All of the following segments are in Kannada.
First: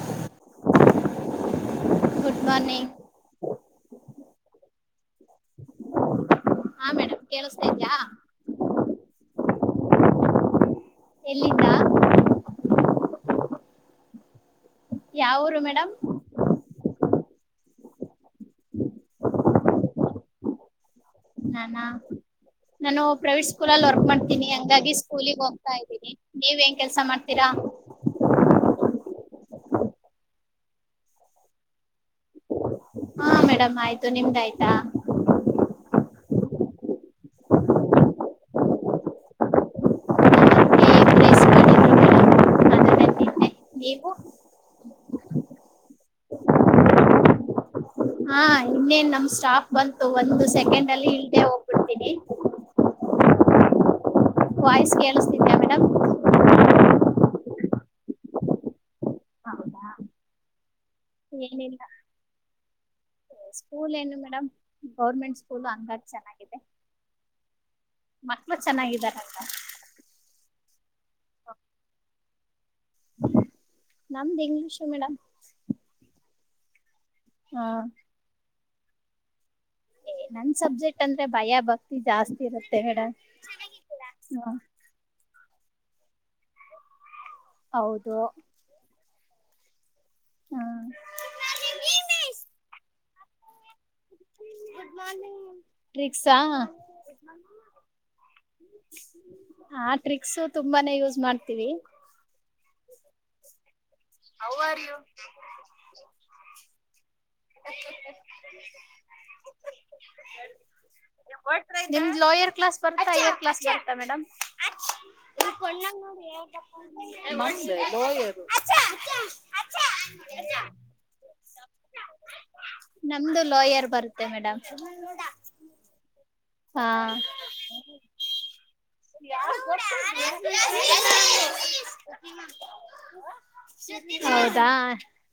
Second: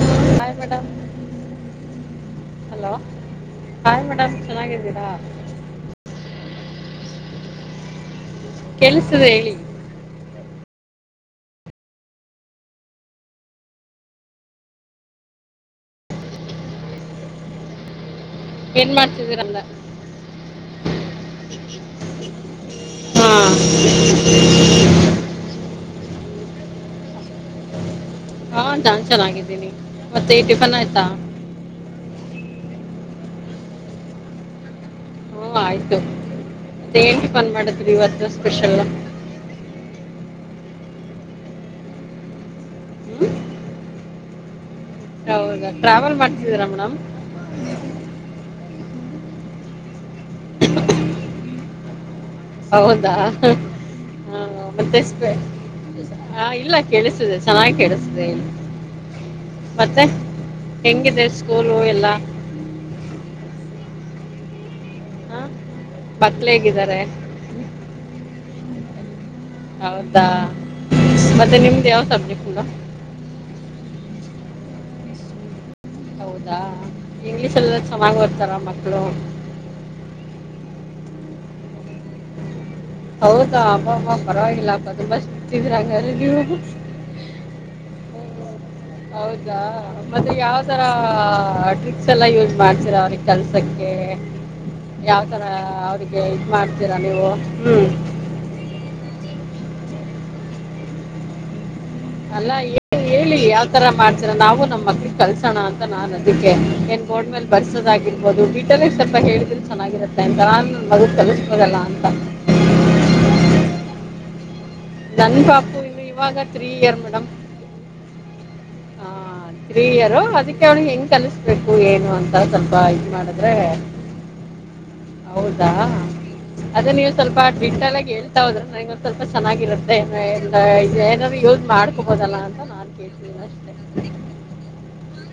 ಹ್ ಮೇ್ good morning hello hi madam ಚೆನ್ನಾಗಿದ್ದೀರಾ ಹಾ ಮೇಡಮ್ ಕೇಳಸ್ತಾ ಇದೇಯಾ ಕೇಳಸ್ತಿದೆ ಹೇಳಿ ಎಲ್ಲಿಂದ ಯಾವುರು ಮೇಡಮ್ ಏನ್ ಮಾಡ್ತಿದೀರ ಅಂದ ನಾನಾ ನಾನು ಹಾ ಪ್ರೈವೇಟ್ ಸ್ಕೂಲಲ್ಲಿ ನೀವೆನ್ ಕೆಲ್ಸ ಮಾಡ್ತೀರಾ ಹಾ ನಾನ್ ಚೆನ್ನಾಗಿದ್ದೀನಿ ಮತ್ತೆ ಈ ಟಿಫನ್ ಆಯ್ತಾ ಹಾ ಮೇಡಮ್ ಆಯ್ತು ನಿಮ್ದ ಆಯ್ತಾ ಹ ಆಯ್ತು ಮತ್ತ ಏನ್ ಟಿಫನ್ ಮಾಡದ್ರಿ ಇವತ್ತು ಸ್ಪೆಷಲ್ ಏಗ್ ರೈಸ್ ಮಾಡಿದ್ರು ಮೇಡಮ್ ಅದನ್ನೇ ಹ್ಮ ತಿಂದೆ ನೀವು ಹೌದಾ ಟ್ರಾವೆಲ್ ಮಾಡ್ತಿದ್ದೀರಾ ಮೇಡಮ್ ಹಾ ಇನ್ನೇನ್ ನಮ್ ಸ್ಟಾಫ್ ಬಂತೂ ಒಂದು ಸೆಕೆಂಡ್ ಅಲ್ಲಿ ಇಳದೇ ಹೋಗ್ ಕೊಡ್ತೀನಿ ಹೌದಾ ಹಾ ವಾಯ್ಸ್ ಮತ್ತೆಷ್ಟ ಕೇಳಿಸ್ತಿದ್ಯಾ ಮೇಡಮ್ ಸ ಹ ಇಲ್ಲ ಕೇಳಿಸ್ತಿದೆ ಚೆನ್ನಾಗಿ ಕೇಳಿಸ ಅದ ಹೌದಾ ಮತ್ತೆ ಹೆಂಗಿದೆ ಸ್ಕೂಲು ಏನಿಲ್ಲ ಎಲ್ಲಾ ಸ್ಕೂಲ ಏನ್ ಮೇಡಮ್ ಗೌರ್ಮೆಂಟ್ ಸ್ಕೂಲ್ ಹಂಗಾಗಿ ಮಕ್ಳು ಚೆನ್ನಾಗಿದೆ ಹೇಗಿದ್ದಾರೆ ಮನಸ ಚೆನ್ನಾಗಿದ್ದಾರೆ ಅಂತ. ಹೌದಾ ಮತ್ತೆ ನಿಮ್ದ ಯಾವ ಸಬ್ಜೆಕ್ಟ್ ಕನ್ನಡ ನಮ್ದು ಇಂಗ್ಲೀಷ ಮೇಡಮ್ ಹೌದಾ ಇಂಗ್ಲೀಷ್ ಹಾ ಎಲ್ಲಾ ಚೆನ್ನಾಗಿ ಬರೀತರ ಮಕ್ಳ ಲೊ ಏ ನನ್ ಸಬ್ಜೆಕ್ಟ್ ಅಂದ್ರೆ ಭಯ ಭಕ್ತಿ ಜಾಸ್ತಿ ಇರುತ್ತೆ ಮೇಡಮ್. ಹೌದಾ ಅಬ್ಬಾ ಅಬ್ಬಾ ಹಾ ಪರವಾಗಿಲ್ಲ ತುಂಬಾ ಸ್ಟಿ ತಿದ್ರಾ ಹಂಗರ್ ನೀವು ಹೌದು ಹೌದಾ ಮತ್ತೆ ಹಾ ಯಾವ್ ತರ ಟ್ರಿಕ್ಸ್ ಎಲ್ಲ ಯೂಸ್ ಮಾಡ್ತೀರ ಅವ್ರಿಗೆ ಕಲ್ಸಕ್ಕೆ ಯಾವ್ತರ ಅವ್ರಿಗೆ ಟ್ರಿಕ್ಸಾ ಇದ ಮಾಡ್ತೀರಾ ನೀವು ಹ್ಮ್ ಹಾ ಟ್ರಿಕ್ಸ್ ತುಂಬಾನೇ ಯೂಸ್ ಮಾಡ್ತೀವಿ ಅಲ್ಲಾ ಹೇಳಿ ಯಾವ್ತರ ಮಾಡ್ತೀರ ನಾವು ನಮ್ ಮಕ್ಳಿಗೆ ಕಲ್ಸೋಣ ಅಂತ ನಾನ್ ಅದಿಕೆ ಎನ್ ಹೇಳಿದ್ರೆ ಚೆನ್ನಾಗಿರುತ್ತೆ ಅಂತ ನಾನು ನನ್ನ ಮಗು ಕಲಿಸ್ಬೋದಲ್ಲ ಅಂತ ಲೋಯರ್ ಕ್ಲಾಸ್ ಬೈಯರ್ ಕ್ಲಾಸ್ಗೆತ ಮಡ ನನ್ನ ಪಾಪು ಕೊಡ್ ಇನ್ನು ಇವಾಗ ತ್ರೀ ಇಯರ್ ನೋಡಿ ಹಾ ತ್ರೀ ಇಯರು ಅದಕ್ಕೆ ಅವ್ನು ಹೆಂಗ್ ಕಲಿಸಬೇಕು ಏನು ಸ್ವಲ್ಪ ಇದು ನಮ್ದು ಮಾಡಿದ್ರೆ ಲೋಯರ್ ಬರುತ್ತೆ ಮೇಡಮ್ ಹೌದಾ ಹಾ. ಅದೇ ನೀವು ಸ್ವಲ್ಪ ಡಟಲ್ಗ ಹೇಳ್ತಾ ಹೋದ್ರೊಂದ ಸ್ವಲ್ಪ ಚೆನ್ನಾಗಿರುತ್ತೆ ಏನಾದರು ಯೂಸ್ ಮಾಡ್ಕೊಬೋದಲ್ಲಾ ಅಂತ ನಾನ್ ಕೇಳ್ತೀನಿ ಅ ಹೌದಾ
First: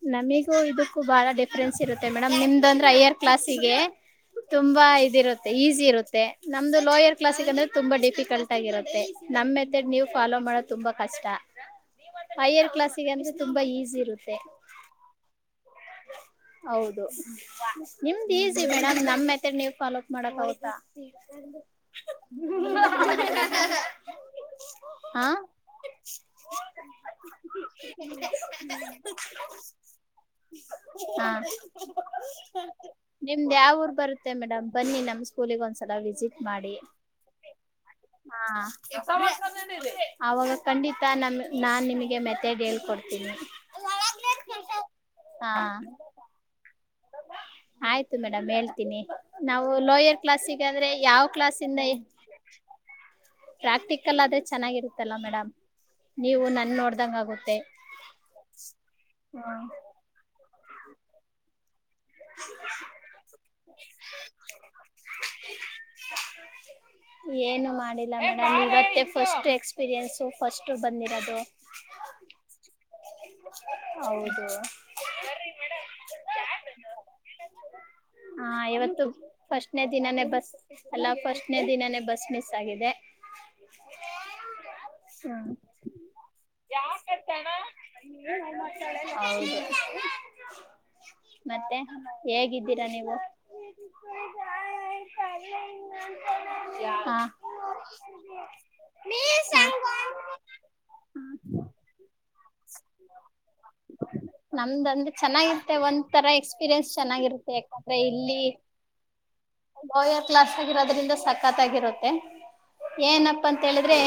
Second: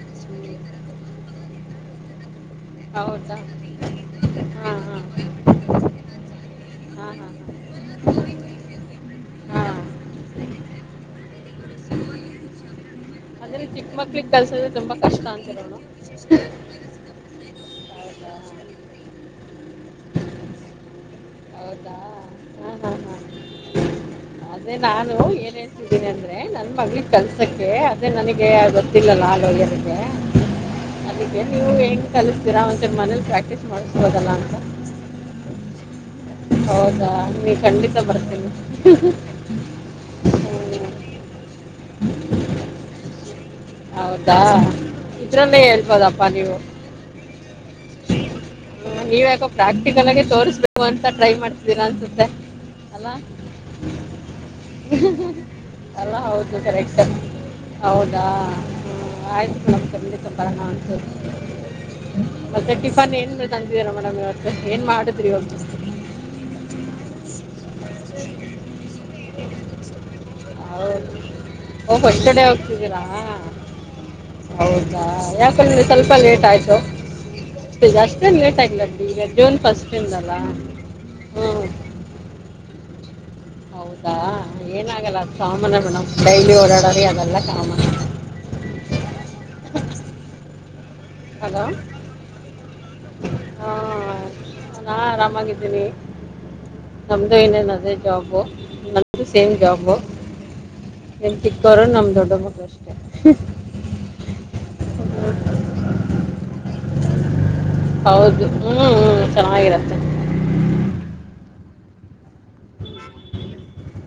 ಹ್ಮ್. ನಮಿಗೂ ಇದಕ್ಕೂ ಬಾಳ ್ರೆಸ್ರುತ್ತೆೇಡ ನಮ್ ನಿಮ್ದ ಅಂದ್ರೆ ಐಯರ್ ಹೌದಾ ಕ್ಲಾಸ್ಿಗೆ ಹಾಂ ಹಾಂ ತುಂಬಾ ಹಾಂ ಇದಿರುತ್ತೆ ಈಸಿ ಇರುತ್ತೆ ನಮ್ದು ಲೋಯರ್ ಕ್ಲಾಸ್ಕ್ ಅಂದ್ರೆ ತುಂಬಾ ಡಿಫಿಕಲ್ಟ್ ಆಗಿರುತ್ತೆ ನಮ ಹಾಂ ಹಾಂ ಮೆತೆಡ್ ನೀವು ಫಾಲೋ ಮಾಡೋ ತುಂಬ ಕ ಕ್ಾ ಅಂದ್ರೆ ಚಿಕ್ಕ ಮಕ್ಳಗ್ ಕಲ್ಸದ್ರೆ ತುಂಬಾ ಕಷ್ಟ ಅಂತ ನೋ ನಿಮ್ದ್ ಈಸಿ ವೇಣ ನಮ್ಮ್ತ್ರ ನೀವು ಪಾಲೋಕ್ ಮಾಡಕಾವತ ಹೌದಾ ಹಾ ಹಾ ಹಾ ಅದೇ ನಾನು ಹಾ ಏನ್ ಹೇಳ್ತಿದ್ದೀನಿ ಅಂದ್ರೆ ನನ್ ಮಳಿಗೆ ಕಲ್ಸಕ್ಕೆ ಅದೇ ನನಗೆ ಗೊತ್ತಿಲ್ಲಲ್ಲ ಆಲೋಗ್ಯರಿಗೆ ಹಾ ಅದಕ್ಕೆ ನೀವು ಹೆಂಗ್ ಕಲಸ್ತೀರಾ ಒಂಚ ಮನೇಲಿ ನಿಮ್ದ್ ಪ್ರಾಕ್ಟೀಸ್ ಯಾವ ಮಾಡಿಸಬೋದಲ್ಲ ಅಂತ ಸ ಚಿ ಮಾಡಿ ಹೌದಾ ನೀವು ಖಂಡಿತ ಬರ್ತೀನಿ ಹ ಅವಾಗ ಖಂಡಿತ ಹ್ಮ್. ನಮ ನಾನ್ ನಿಮಗೆ ಮೆತೆಡ್ ಹೇಳ್ಕೊಡ್ತೀನಿ ಹೌದಾ ಹಾ ಇದ್ರನ್ನೇ ಹೇಳ್ಬೋದಪ್ಪಾ ನೀವು ಆಯ್ತು ಮೇಡಮ್ ಹೇಳ್ತ ಹ್ಮ ನೀವ ಯಕೋ ಪ್ರಾಕ್ಟಿಕಲ್ ಆಗಿ ತೋರಿಸಸ್್ಬೇಕು ಅಂತ ಯಾವ ಟ್ರೈ ಕ್ಲಾಸಿಂದ ಮಾಡ್ತಿದ್ದೀರ ಅನ್ಸುತ್ತೆ ಅಲ್ಲ ಪ್ರಾಕ್ಟಿಕಲ್ ಆದ್ರೆ ಚೆನ್ನಾಗಿರುತ್ತಲ್ಲ ಮೇಡಮ್ ಅಲ್ಲ ನೀವು ಹೌದು ನನ್ ಸರೆಕ್ ನೋಡ್ದಂಗ ಆಗುತ್ತೆ ಹೌದಾ ಹ ಹ್ಮ್ ಆಯ್ತು ನಮ್ಪ ಮತ್ತೆ ಟಿಫನ್ ಏನ್ ನಂದಿದೀರ ಮೇಡಮ್ ಇವತ್ತು ಏನ್ ಮಾಡುದ್ರಿ ಒಂದುಸ್ ಏನು ಮಾಡಿಲ್ಲ ಮೇಡಮ್ ಇವತ್ತ ಫಸ್ಟ್ ಎಕ್ಸ್ಪೀರಿಯನ್ಸು ಫಸ್ಟ್ ಹೌದು ಬಂದಿರೋದು ಹಾಂ ಹೌದು ಹೌದಾ ಯಾಕಂದ್ರೆ ಸ್ವಲ್ಪ ಲೇಟ್ ಆಯ್ತು ಸ ಹಾ ಇವತ್ತು ಫಸ್ಟ್ನೇ ದಿನನೇ ಬಸ್ ಅಲ್ಲ ಹ್ಞೂ ಫಸ್ಟ್ನೇ ದಿನನೇ ಬಸ್ ಮಿಸ್ ಆಗಿದೆ ಹೌದಾ ಏನ ಆಾಗಲ್ಲ ಅ ಹ್ಮ್ ಸಾಮನ್ಯ ಮೇಡಮ್ ಡೈಲಿ ಓಡಾಡಾರಿ ಅದೆಲ್ಲ ಸಾಮನ್ ಮತ್ತೆ ಹೇಗ [inaudible] ಹಾ ನಾ ಆರಾಮಾಗಿದ್ದೀನಿ ಹಾ ನಮ್ದು ಇನ್ನೇನ್ ಅದೇ ಜಾಬು ನಮ್ದು ಸೇಮ್ ಜಾಬು ನಿಮ್ ಚಿಕ್ಕೋರು ನಮ ದೊಡ್ಡರ- ನಮ್ದ ಅಂದ್ರೆ ಚೆನ್ನಾಗಿತ್ತೆ ಒಂದ್ ತರ ಎಕ್ಸ್ಪೀರಿಯನ್ಸ್ ಚೆನ್ನಾಗಿರುತ್ತೆ - ಅಂದ್ರೆ ಇಲ್ಲಿ ಹೌದು ಹ್ಞೂ ಚೆನ್ನಾಗಿರತ್ತೆ ಲೋಯರ್ ಕ್ಲಾಸ್ ಆಗಿರೋದ್ರಿಂದ ಸಖತಾಗಿರುತ್ತೆ. ಏನಪ್ಪ ಅಂತ ಹೇಳಿದ್ರೆ.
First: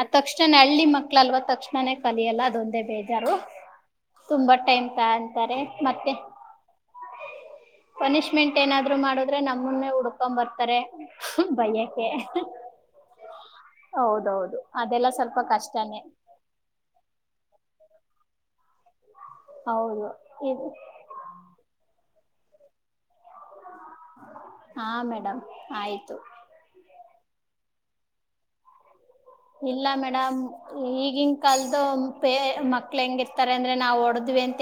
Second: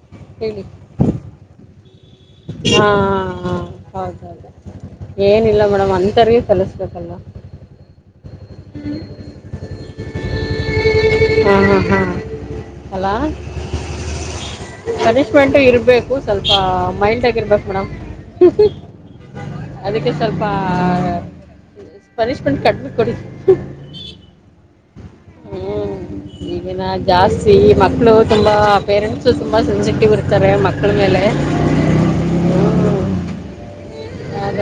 ಅ ತಕ್ಷಣೆ ಹೇಳಿ ಹಳ್ಳಿ ಮಕ್ಳಲ್ವ ತಕ್ಷಣನೇ. [inaudible] ಒಂದೇ ಹಾ ಬೇಜಾರು ಹೌದೌದು ತುಂಬಾ ಟೈಮ್ ತಗಂತರೇ ಏನಿಲ್ಲ ಮೇಡಮ್ ಮತ್ತೆ ಅಂಥವ್ರಿಗೆ ಕಲಿಸ್ಬೇಕಲ್ಲ ಪನಿಶ್ಮೆಂಟ್ ಏನಾದ್ರು ಮಾಡುದ್ರೆ ನಮ್ಮನ್ನೆ ಹುಡ್ಕೊಂಡ್ ಬರ್ತಾರೆ ಹಾಂ ಹಾಂ ಬಯ್ಯೋಕೆ ಹಾಂ ಅಲ್ಲ ಹೌದೌದು ಅದೆಲ್ಲ ಸ್ವಲ್ಪ ಕಷ್ಟನೇ. ಇರ್ಬೇಕು ಮೇಡಮ್. ಹೌದು ಅದಕ್ಕೆ ಸ್ವಲ್ಪ- ಇದು ಪನಿಶ್ಮೆಂಟ್ ಕಡಿಮೆ ಕೊಡಿ. [unintelligible] ಹಾ ಮ್ಯಾಮ್. ಮೇಡಂ ಹ್ಞೂ ಆಯ್ತು. ಈಗಿನ ಜಾಸ್ತಿ ಮಕ್ಕಳು ತುಂಬಾಹ- ಇಲ್ಲ ಮೇಡಮ್ ಮೇಲೆ ಈಗಿನ್ ಕಲ್ದು ಪೇ ಮಕ್ಕ್ಳು ಹೆಂಗಿರ್ತಾರೆ ಅಂದ್ರೆ ನಾವ್ ಓಡ್ದ- ಅದ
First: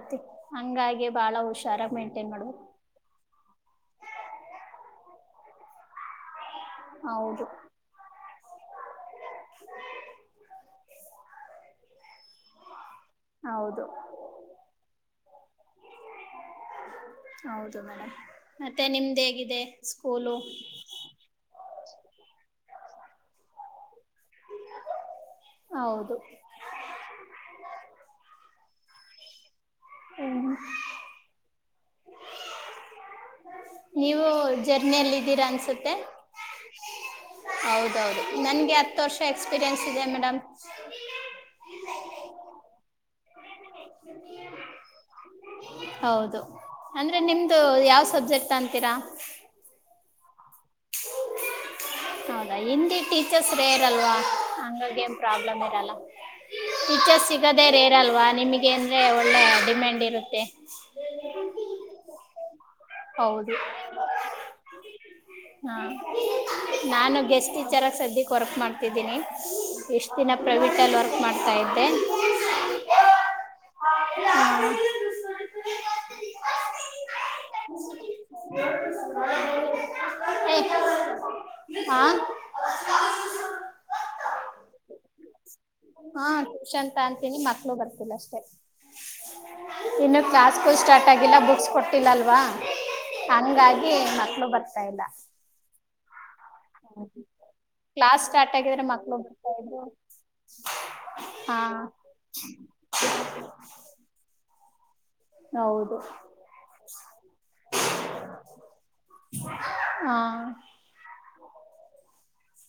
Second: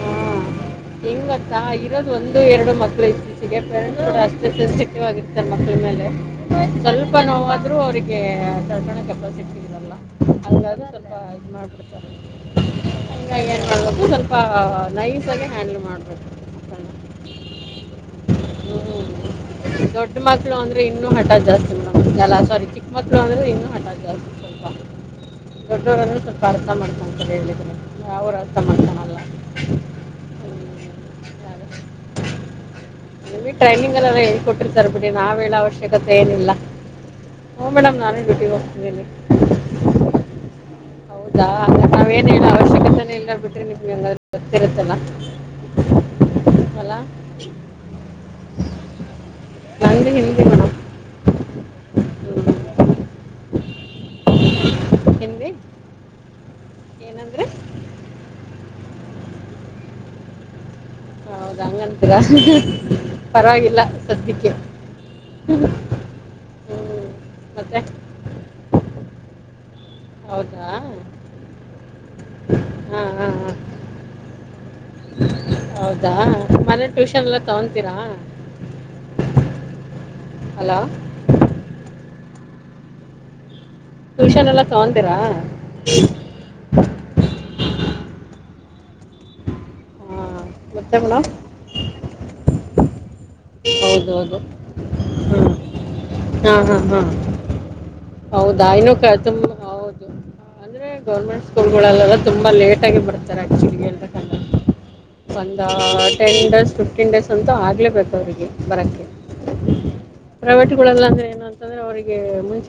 ಹಾ ಹಂಗಾಗಿ ಬಹಳ ಇಂಗ್ಗೋತ ಹುಷಾರಾಗಿ ಇರೋದು ಮೇಂಟೈನ್ ಒಂದು ಮಾಡ್ಬೇಕು ಎರಡು ಮಕ್ಕಳು ಇತ್ತೀಚೆಗೆ ಪೇರೆಂಟ್ಸ್ ಕೂಡ ಅಷ್ಟೇ ಸೆನ್ಸ್ಟಿವ್- ವಾಗಿರ್ತಾರೆ ಮಕ್ಕಳ ಮೇಲೆ. ಸ್ವಲ್ಪ ಹೌದು ನೋವಾದ್ರೂ ಅವ್ರಿಗೆ. [inaudible] [unintelligible] ಹಾ ಇದು ಮಾಡಬಿಡ್ತಾರೆ. ಇನ್ನ ಏನ್ ಹೌದು ಮಾಡಬೇಕು ಸ್ವಲ್ಪ ನೈಸ್ - ಹ್ಯಾಂಡಲ್ ಮಾಡ್ಬೇಕು. ಹೌದು ಮೇಡಮ್ ಮತ್ತೆ ನಿಮ್ದು ಹೇಗಿದೆ ಹ್ಮ್ ದೊಡ್ಡ ಸ್ಕೂಲು ಮಕ್ಳು ಅಂದ್ರೆ ಇನ್ನು ಹಠ ಜಾಸ್ತಿ ಮೇಡಂ ಅಲ್ಲ ಸಾರಿ. ಮಕ್ಳು ಅಂದ್ರೆ ಇನ್ನು ಹಠಾ ಜಾಸ್ತಿ ಸ್ವಲ್ಪ. ದೊಡ್ಡ್ರ ಹೌದು ಅಂದ್ರೆ ಸ್ವಲ್ಪ ಅರ್ಥ ಮಾಡ್ಕೊಳ್ತಾರೆ ಹೇಳಿದ್ರೆ. ಅವ್ರ ಅರ್ಥಮಾಡ್ಕೊಳಲ್ಲ ಅಲ್ಲ. ಹಾಗೆ. [inaudible] ಟ್ರೈನಿಂಗ್ ಅಳಿಯಲ್ಲ ನೀವು ಹೇಳಿಕೊಟ್ಟಿರ್ತಾರೆ ಬಿಡಿ ಜರ್ನಿಯಲ್ಲಿ ನಾವ್ ಇದ್ದೀರಾ ಹೇಳ ಅನ್ಸುತ್ತೆ ಅವಶ್ಯಕತೆ ಏನಿಲ್ಲ ಹು ಮೇಡಮ್ ನಾನು ಹೌದೌದು ಡ್ಯೂಟಿ ನನಗೆ ಹತ್ತು ಹೋಗ್ತಿದ್ದೀನಿ ವರ್ಷ ಎಕ್ಸ್ಪೀರಿಯನ್ಸ್ ಇದೆ ಮೇಡಮ್ ಹೌದ ನಾವ ಏನ್ ಹೇಳ ಅವ್ಯ- ಎಲ್ಲ ಬಿ- ಗೊತ್ತಿರುತ್ತಲ್ಲ. ಹೌದು ಅಲ್ಲ ಅಂದ್ರೆ ನಿಮ್ದು ಯಾವ್ ಸಬ್ಜೆಕ್ಟ್ ತಂತೀರಾ ಮೇಡಂ ಹೌದಾ ಹಿಂದಿ ಟೀಚರ್ಸ್ ರೇರ್ ಅಲ್ವ ಹಂಗಗಿ ಏನ್ ಹಿಂದಿ ಪ್ರಬ್ಲಮ್ ಇರಲ್ಲ ಟೀಚರ್ ಏನಂದ್ರೆ ಸಿಗದೇ ರೇರ್ ಅಲ್ವಾ ನಿಮಗೆ ಹೇಗ್ ಅಂದ್ರೆ ಒಳ್ಳೆ ಡಿಮ್ಯಾಂಡ್ ಇರುತ್ತೆ ಹೌದ ಹಂಗಂತೀರ ಹೌದು ಪರವಾಗಿಲ್ಲ ಸದ್ಯಕ್ಕೆ ಹಾಂ ಹ್ಮ್. ನಾನು ಗೆಸ್ಟ್ ಮತ್ತೆ ಟಿಚರಾಗಿ ಸದ್ಯಕ್ಕೆ ವರ್ಕ್ ಮಾಡ್ತಿದ್ದೀನಿ ಇಷ್ಟು ದಿನ ಹೌದಾ ಪ್ರೈವೇಟಲ್ಲಿ ವರ್ಕ್ ಹಾಂ ಮಾಡ್ತಾ ಇದ್ದೆ ಹಾಂ ಹಾಂ ಹ್ಮ ಹ ಮನೆ ಟ್ಯೂಷನ್ ಎಲ್ಲ ತಗೊಂತೀರಾ ಹಲೋ ಹಾ [inaudible] ಟ್ಯೂಷನ್ ಎಲ್ಲ ತಗೊಂತೀರಾ ಹಾ ಟ್ಯೂಷನ್ ತಅಂತೀನಿ ಮಕ್ಳು ಬರ್ತಿಲ್ಲ ಅಷ್ಟೇ ಇನ್ನು ಕ್ಲಾಸ್ಗಳು ಮತ್ತೆ ಸ್ಟಾರ್ಟ್ ಮೇಡಮ್ ಆಗಿಲ್ಲ ಬುಕ್ಸ್ ಕೊಟ್ಟಿಲ್ಲ ಅಲ್ವಾ ಹಂಗಾಗಿ ಹೌದೌದು ಮಕ್ಳು ಬರ್ತಾ ಇಲ್ಲ ಹ್ಮ್ ಹಾ ಹಾ ಹಾ ಕ್ಲಾಸ್ ಸ್ಟಾರ್ಟ್ ಆಗಿದ್ರೆ ಹೌದಾಇನ್ ಮಕ್ಕಳು ತುಂಬ ಬರ್ತಾ ಇದ್ರು ಹೌದು ಅಂದ್ರೆ ಗೌರ್ಮೆಂಟ್ ಹಾಂ ಸ್ಕೂಲ್ಗಳಲ್ಲೆಲ್ಲ ತುಂಬಾ ಲೇಟ್ ಆಗಿ ಬರ್ತಾರೆ ಆಕ್ಚುಲಿ ಒಂದ ಹೌದು ಟೆನ್ ಡೇಸ್ ಫಿಫ್ಟೀನ್ ಡೇಸ್ ಅಂತೂ ಆಗ್ಲೇಬೇಕು ಅವಿಗೆ ಬರಕ್ಕೆ ಆ, ಪ್ರೈವೇಟ್ಗಳಲ್ಲಿ ಅಂದ್ರೆ ಏನ ಅಂದ್ರೆ ಅವರಿಗೆ ಮುಂಚೆ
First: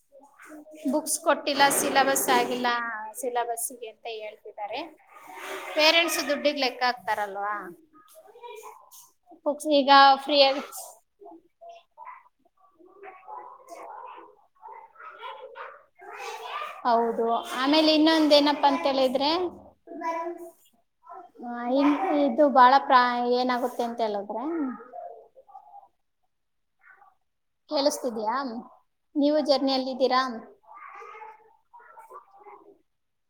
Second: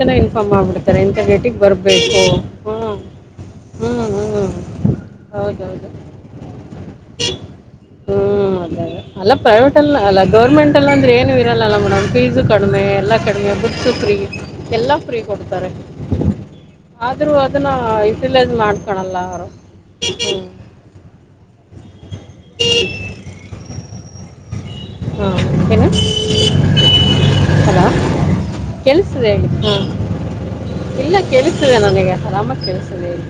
ಬುಕ್ಸ್ ಕೊಟ್ಟಿಲ್ಲ ಸಿಲೆಬಸ್ ಆಗಿಲ್ಲ ಹ್ಞೂ ಸಿಲಬಸ್ಗೆ ಹ್ಞೂ ಅಂತ ಹ್ಞೂ ಹೇಳ್ತಿದ್ದಾರೆ ಪೇರೆಂಟ್ಸ್ ದುಡ್ಡಿಗ್ ಲೆಕ್ಕ ಆಕ್ತಾರ ಹ್ಮ್ ಅದೇ ಅಲ್ಲ ಬುಕ್ಸ್ ಪ್ರೈವಟ್ ಅ ಈಗ ಅಲ್ಲ ಫ್ರೀಯಾಗಿ ಗೌರ್ಮೆಂಟ್ ಅಲ್ಲ ಅಂದ್ರೆ ಏನು ಇರಲ್ಲ ಮೇಡ್ ಫೀಸು ಕಡಿಮೆ ಎಲ್ಲ ಕಡಿಮೆ ಬುಕ್ ಫ್ರೀ ಎಲ್ಲ ಕೊಡ್ತಾರೆ ಹೌದು ಆದ್ರೂ ಅದನ್ನ ಆಮೇಲೆ ಇನ್ನೊಂದು ಯುಟಿಲೈಜ್ ಏನಪ್ಪ ಅಂತ ಮಾಡ್ಕೊಳಲ್ಲ ಹೇಳಿದ್ರೆ ಅವರು ಹ್ಮ ಆ, ಇನ್- ಇದು ಬಾಳ ಪ್ರ ಏನಾಗುತ್ತೆ ಅಂತ ಹೇಳದ್ರೆ ಹಾಂ ಏನು ಹಲೋ ಕೆಳ್ಸಿದೆ ನೀವು ಹೇಳಿ ಹಾ ಜರ್ನಿಯಲ್ಲಿದ್ದೀರಾ ಇಲ್ಲ ಕೆಳ್ಸಿದೆ ನನಗೆ ಆರಾಮಕ್ಕೆೇಳ್ ತದೆ ಹೇಳಿ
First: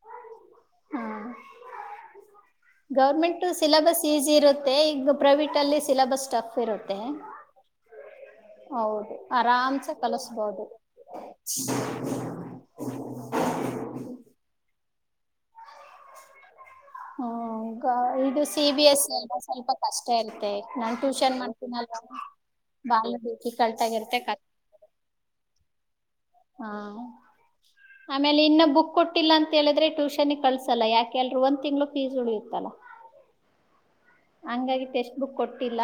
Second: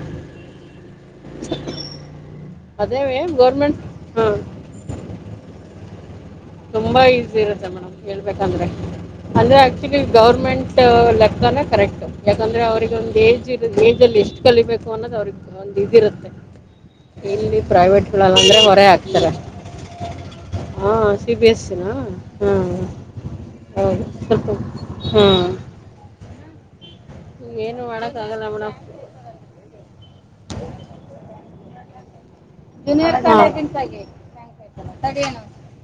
ಅದೇ ಗೌರ್ಮೆಂಟ್ ಸಿಲೆಬಸ್ ಈಸಿ ಹಾಂ ಇರುತ್ತೆ ಈಗ ಪ್ರೈವೇಟ್ ಅಲ್ಲಿ ಸಿಲಬಸ್ ಟಫ್ ಇರುತ್ತೆ ತುಂಬಾ ಈಸಿ ಇರುತ್ತೆ ಮೇಡಮ್, ಹೇಳ್ಬೇಕಂದ್ರೆ ಹೌದು ಅಂದ್ರೆ ಆರಾಮ್ಸೆ ಆಕ್ಚುಲಿ ಕಲಿಸ್ಬೋದು ಗವರ್ಮೆಂಟ್ ಲೆಕ್ಕನ ಕರೆಕ್ಟ್ ಯಾಕಂದ್ರೆ ಅವ್ರಿಗೆ ಒಂದ ಏಜ್ ಇ ಏಜ್ ಅಲ್ಲಿ ಇಷ್ಟಟ್ ಕಲಿಬೇಕ ಫನೋದ ಅವ್ರಿಗೆ ಒಂದು ಇದ ಇರುತ್ತೆ. ಹ್ಮ್ ಇದು ಸಿ ಬಿ ಹೊರೆ ಎಸ್ ಹಾಕ್ತಾರೆ ಎ ಸ್ವಲ್ಪ ಕಷ್ಟ ಇರ್ತ್ತತೆ ನಾನ್ ಹಾಂ ಟ್ಯೂಷನ್ ಸಿ ಬಿ ಎಸ್ಸಿನ ಮಾಡ್ತೀನಲ್ವಾ ಹಾಂ ಬಾಳ ಡಿಫಿಕಲ್ಟ್ ಹೌದು ಆಗಿರುತ್ತೆ ಕ ಸ್ವಲ್ಪ ಹಾಂ ಹಾ ಆಮೇಲೆ ಮಾಡಕ್ಕಾಗಲ್ಲ ಇನ್ನ ಮೇಡಮ್ ಬುಕ್ ಕೊಟ್ಟಿಲ್ಲ ಅಂತ ಹೇಳಿದ್ರೆ ಟ್ಯೂಷನ್ ಕಳ್ಸಲ್ಲ ಯಾಕೆಲ್ರು ಒಂದ್ ತಿಂಗ್ಳ ಪೀ ಹಂಗಾಗಿ ಸ್ಟ್ ಬುಕ್ ಕೊಟ್ಟಿಲ್ಲ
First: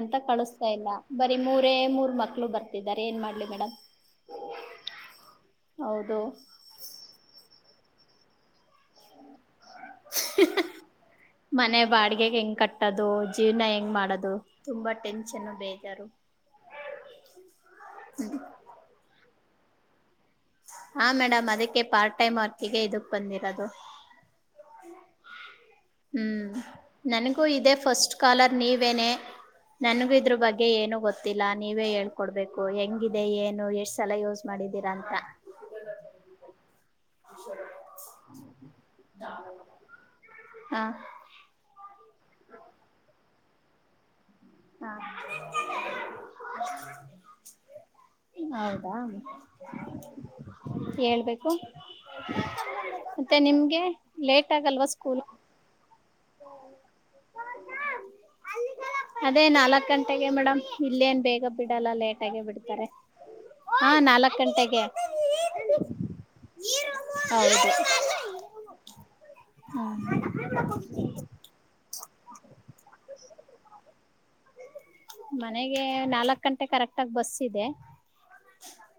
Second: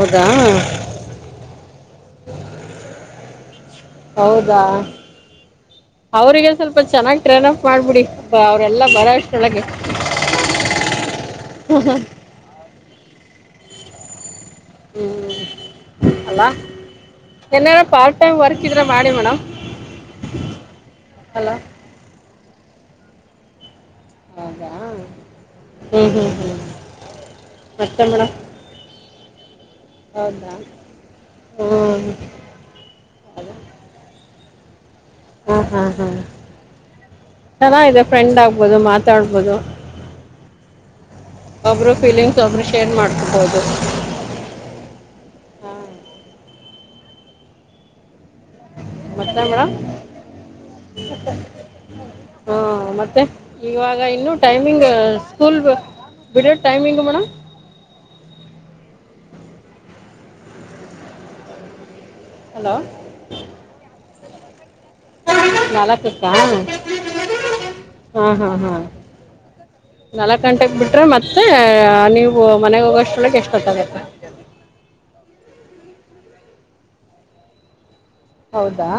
ಅಂತ ಕಳಸ್ತಾ ಇಲ್ಲ ಬರಿ ಮೂರ ಮೂರು ಮಕ್ಕಳು ಬರ್ತಿದ್ದಾರೆ ಏನ್ ಮಾಡ್ಲಿ ಮೇಡಮ್. ಹೌದಾ ಹೌದು ಅವ್ರಿಗೆ ಸ್ವಲ್ಪ ಚೆನ್ನಾಗ್ತರನ ಮಾಡ್ಬಿಡಿ ಅವರೆಲ್ಲ ಬರೋ ಅಷ್ಟರೊಳಗೆ ಮನೆ ಬಾಡಿಗೆಗೆ ಹೆಂಗ ಕಟ್ಟದು. ಜೀವನ ಹೆಂಗ್ ಮಾಡೋದು. ತುಂಬಾ ಟೆನ್ಷನ್ ಬೇಜಾರು ಹ್ಮ್ ಅಲ್ಲ ಏನಾರ ಪಾರ್ಟ್ ಟೈಮ್ ವರ್ಕ್ ಇದ್ರೆ ಮಾಡಿ ಮೇಡಮ್. ಹಾ ಅಲ್ಲ ಮೇಡಮ್ ಅದಕ್ಕೆ ಪಾರ್ಟ್ ಟೈಮ್ ಆ ಹಗ ಇದಕ್ ಬಂದಿರೋದು ಆದ ಹ್ಮ್ ನನ್ಗೂ ಇದೇ ಮತ್ತೆ ಫಸ್ಟ್ ಮೇಡಮ್ ಕಾಲರ್ ನೀವೇನೆ ನನ್ಗೂ ಇದ್ರ ಹೌದಾ ಬಗ್ಗೆ ಏನು ಗೊತ್ತಿಲ್ಲ ಹ್ಞೂ ನೀವೇ ಹೇಳ್ಕೊಡ್ಬೇಕು ಹೆಂಗಿದೆ ಏನು ಎಷ್ಟ್ ಸಲ ಯೋಸ್ ಮಾಡಿದೆ. ಹಾ ಹಾ ಹ್ಮ್ ಚೆನ್ನಾಗಿದೆ ಫ್ರೆಂಡ್ ಆಗ್ಬೋದು ಮಾತಾಡ್ಬೋದು. ಹಾ ಒಬ್ಬರು ಫೀಲಿಂಗ್ಸ್ ಒಬ್ಬರು ಶೇರ್ ಮಾಡ್ಕೊಬೋದು. ಹಾ ಇ ಹೌದು. ಮತ್ತೆ ಮೇ ಹ ಹೇಳ್ಬೇಕು ಮತ್ತೆ ನಿಮ್ಗೆ ಇವಾಗ ಇನ್ನು ಲೇಟ್ ಟೈಮಿಂಗ್ ಆಗಲ್ವಾ ಸ್ಕೂಲ್ ಬಿಡ ಟೈಮಿಂಗ ಮೇಡ ಅದೇ ನಾಲ್ಕಕ್ ಗಂಟೆಗೆ ಮೇಡಮ್ ಇಲ್ಲೇನ್ ಬೇಗ ಬಿಡಲ್ಲ ಲೇಟ್ ಹಲೋ ಬಿಡ್ತಾರೆ ಹ ನಾ ಗಂಟೆಗೆ ನ ಹೌದು ಹ ಹ ಹ ಹ್ಮ್ ನ ಗಂಟೆಗೆ ಬಿಟ್ರೆ ಮ ನೀ ಮನೆ ಹೋಗೋಷ್ಟ್ರೊಳಗ್ ಎಷ್ಟೊತ್ತಾಗತ್ತ? ಮನೆಗೆ ನಾಲ್ಕ್ ಗಂಟೆ ಕರೆಕ್ಟ್ ಆಗ ಬಸ್ ಇದೆ. ಹೌದಾ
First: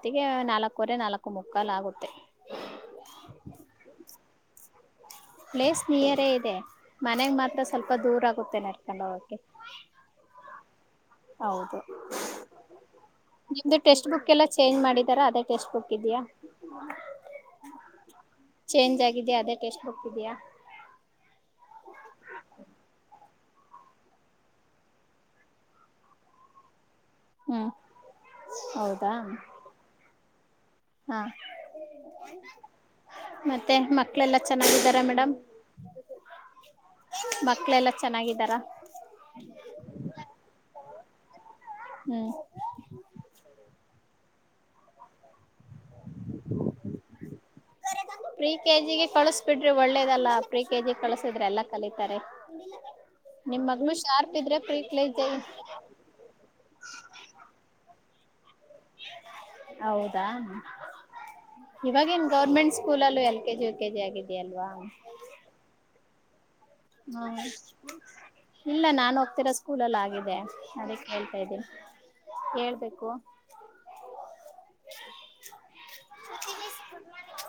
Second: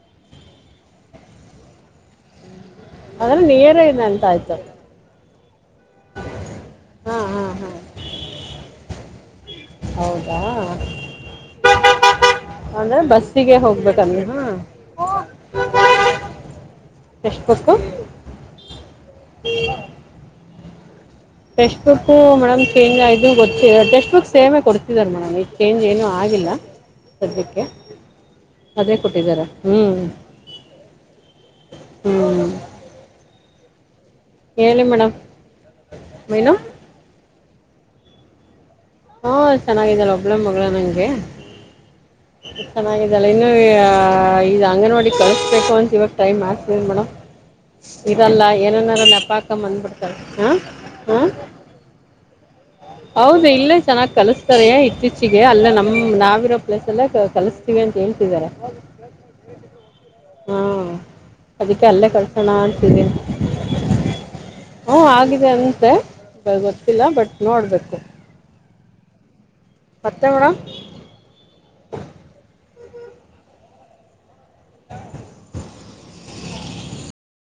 ಮತ್ತಿಗೆ ನಾಲ್ಕವರೆ ನಾಲ್ಕು ಮುಕ್ಕಾಲ್ ಆಗುತ್ತೆ. ಆದ್ರೆ ನಿಯರ ನ ಎಂತ ಆಯ್ತು. ಪ್ಲೇಸ್ ನಿಯರೇ ಇದೆ ಹಾಂ ಮನೆಗೆ ಹಾಂ ಮಾತ್ರ ಹಾಂ ಸ್ವಲ್ಪ ದೂರ ಆಗುತ್ತೆ ನರ್ಕೊಂಡು ಹೋಗೆ ಹೌದಾ ಹೌದು ಅಂದರೆ [inaudible] ಬಸ್ಸಿಗೆ ನಿಮ್ದು ಟೆಸ್ಟ್ ಹೋಗ್ಬೇಕಂದ್ರೆ ಬುಕ್ ಎಲ್ಲ ಹಾಂ ಚೇಂಜ್ ಮಾಡಿದರಾ ಅದೇ ಟೆಸ್ಟ್ ಬಕ್ ಇದ್ಯ ಟೆಕ್ಸ್ಟ್ ಬುಕ್ಕು ಚೇಂಜ್ ಆಗಿದ್ಯಾ ಅದೆ ಇದ್ಯಾ ಟೆಕ್ಸ್ಟ್ ಬುಕ್ಕೂ ಮೇಡಮ್ ಚೇಂಜ್ ಆಯ್ತೆ ಗೊತ್ತ ಟೆಸ್ಟ್ ಬುಕ್ ಸೇಮೆ ಕೊಡ್ತಿದರ್ ಮೇಡಮ್ ಈಗ್ ಚೇಂಜ್ ಏನು ಆಗಿಲ್ಲ ಸದ್ಯಕ್ಕೆ ಹ್ಮ್ ಅದೇ ಕೊಡ್ತಾ ಇದಾರೆ ಹ್ಮ್ ಹ ಮತ್ತೆ ಮಕ್ ಕ್ಳೆಲ್ಲ ಚೆನ್ನಾಗಿದಾರ ಮೇಡಮ್ ಮೀನು ಕ್ಳೆಲ್ಲ ಚೆನಾಗಿದರ ಹಾ ಚೆನ್ನಾಗಿದಾರ್ ಒಬ್ಳೆ ಮಗ್ಳು [unintelligible] ದೇ ಹ್ಮ್ ಚೆನಾಗಿದಾಳೆ ಇನ್ನು ಯಾ ಇಲ್ಲ ಅಂಗನವಾಡಿ [inaudible] ಬೇಕು ಅಂತ್ ಇವಾಗ್ ಟೈಮ್ [inaudible] ಮೇಡಮ್ ಇರಲ್ಲ ಪ್ರೀ ಕೆ ಏನೇನಾರ ಜಿಗೆ ನೆಪ ಹಾಕ ಕಳಿಸ್ಬಿಡ್ರಿ ಬಂದ್ಬಿಡ್ತರೆ ಒಳ್ಳೇದಲ್ಲ ಆ ಪ್ರೀ ಕೆ ಜಿ ಆ ಕಳಿಸಿದ್ರೆ ಎಲ್ಲ ಕಲಿತಾರೆ ಹೌದ ನಿಮ್ ಇಲ್ಲೇ ಮಗಳು ಚೆನ್ನಾಗ್ ಶಾರ್ಪ್ ಇದ್ರೆ ಕಲುಸ್ತಾರೆ ಪ್ರೀ ಕೆ ಜಿ ಇತ್ತೀಚಿಗೆ ಅಲ್ಲೇ ನಮ್ ನಾವಿರೋ ಪ್ಲೇಸ್ ಅಲ್ಲೇ ಕಲುಸ್ತೀವಿ ಅಂತ್ ಹೇಳ್ತಿದಾರೆ ಹೌದಾ ಹಾಂ ಅದಕ್ಕೆ ಅಲ್ಲೇ ಇವಾಗೇನ್ ಕಳ್ಸೋಣ ಗೌರ್ಮೆಂಟ್ ಅಂತಿದ್ದೀನಿ ಸ್ಕೂಲಲ್ಲೂ L K G U K G ಆಗಿದ್ಯಲ್ವಾ ನಂಗ್ ಗೊತ್ತಿಲ್ಲ ಬಟ್ ನೋಡಬೇಕು ಇಲ್ಲ ನಾನು ತಿರುಸ್ ಸ್ಕೂಲಲ್ ಮತ್ತೆ ಆಗಿದೆ ಮೇಡಮ್ ಅದಿಕ್ ಹೇಳ್ತ ಇದೀನ್ ಹೇಳ್ಬೇಕ್ ಓ [inaudible] [unintelligible] ಗುಡ್ ಮಾರ್ನಿಂಗ್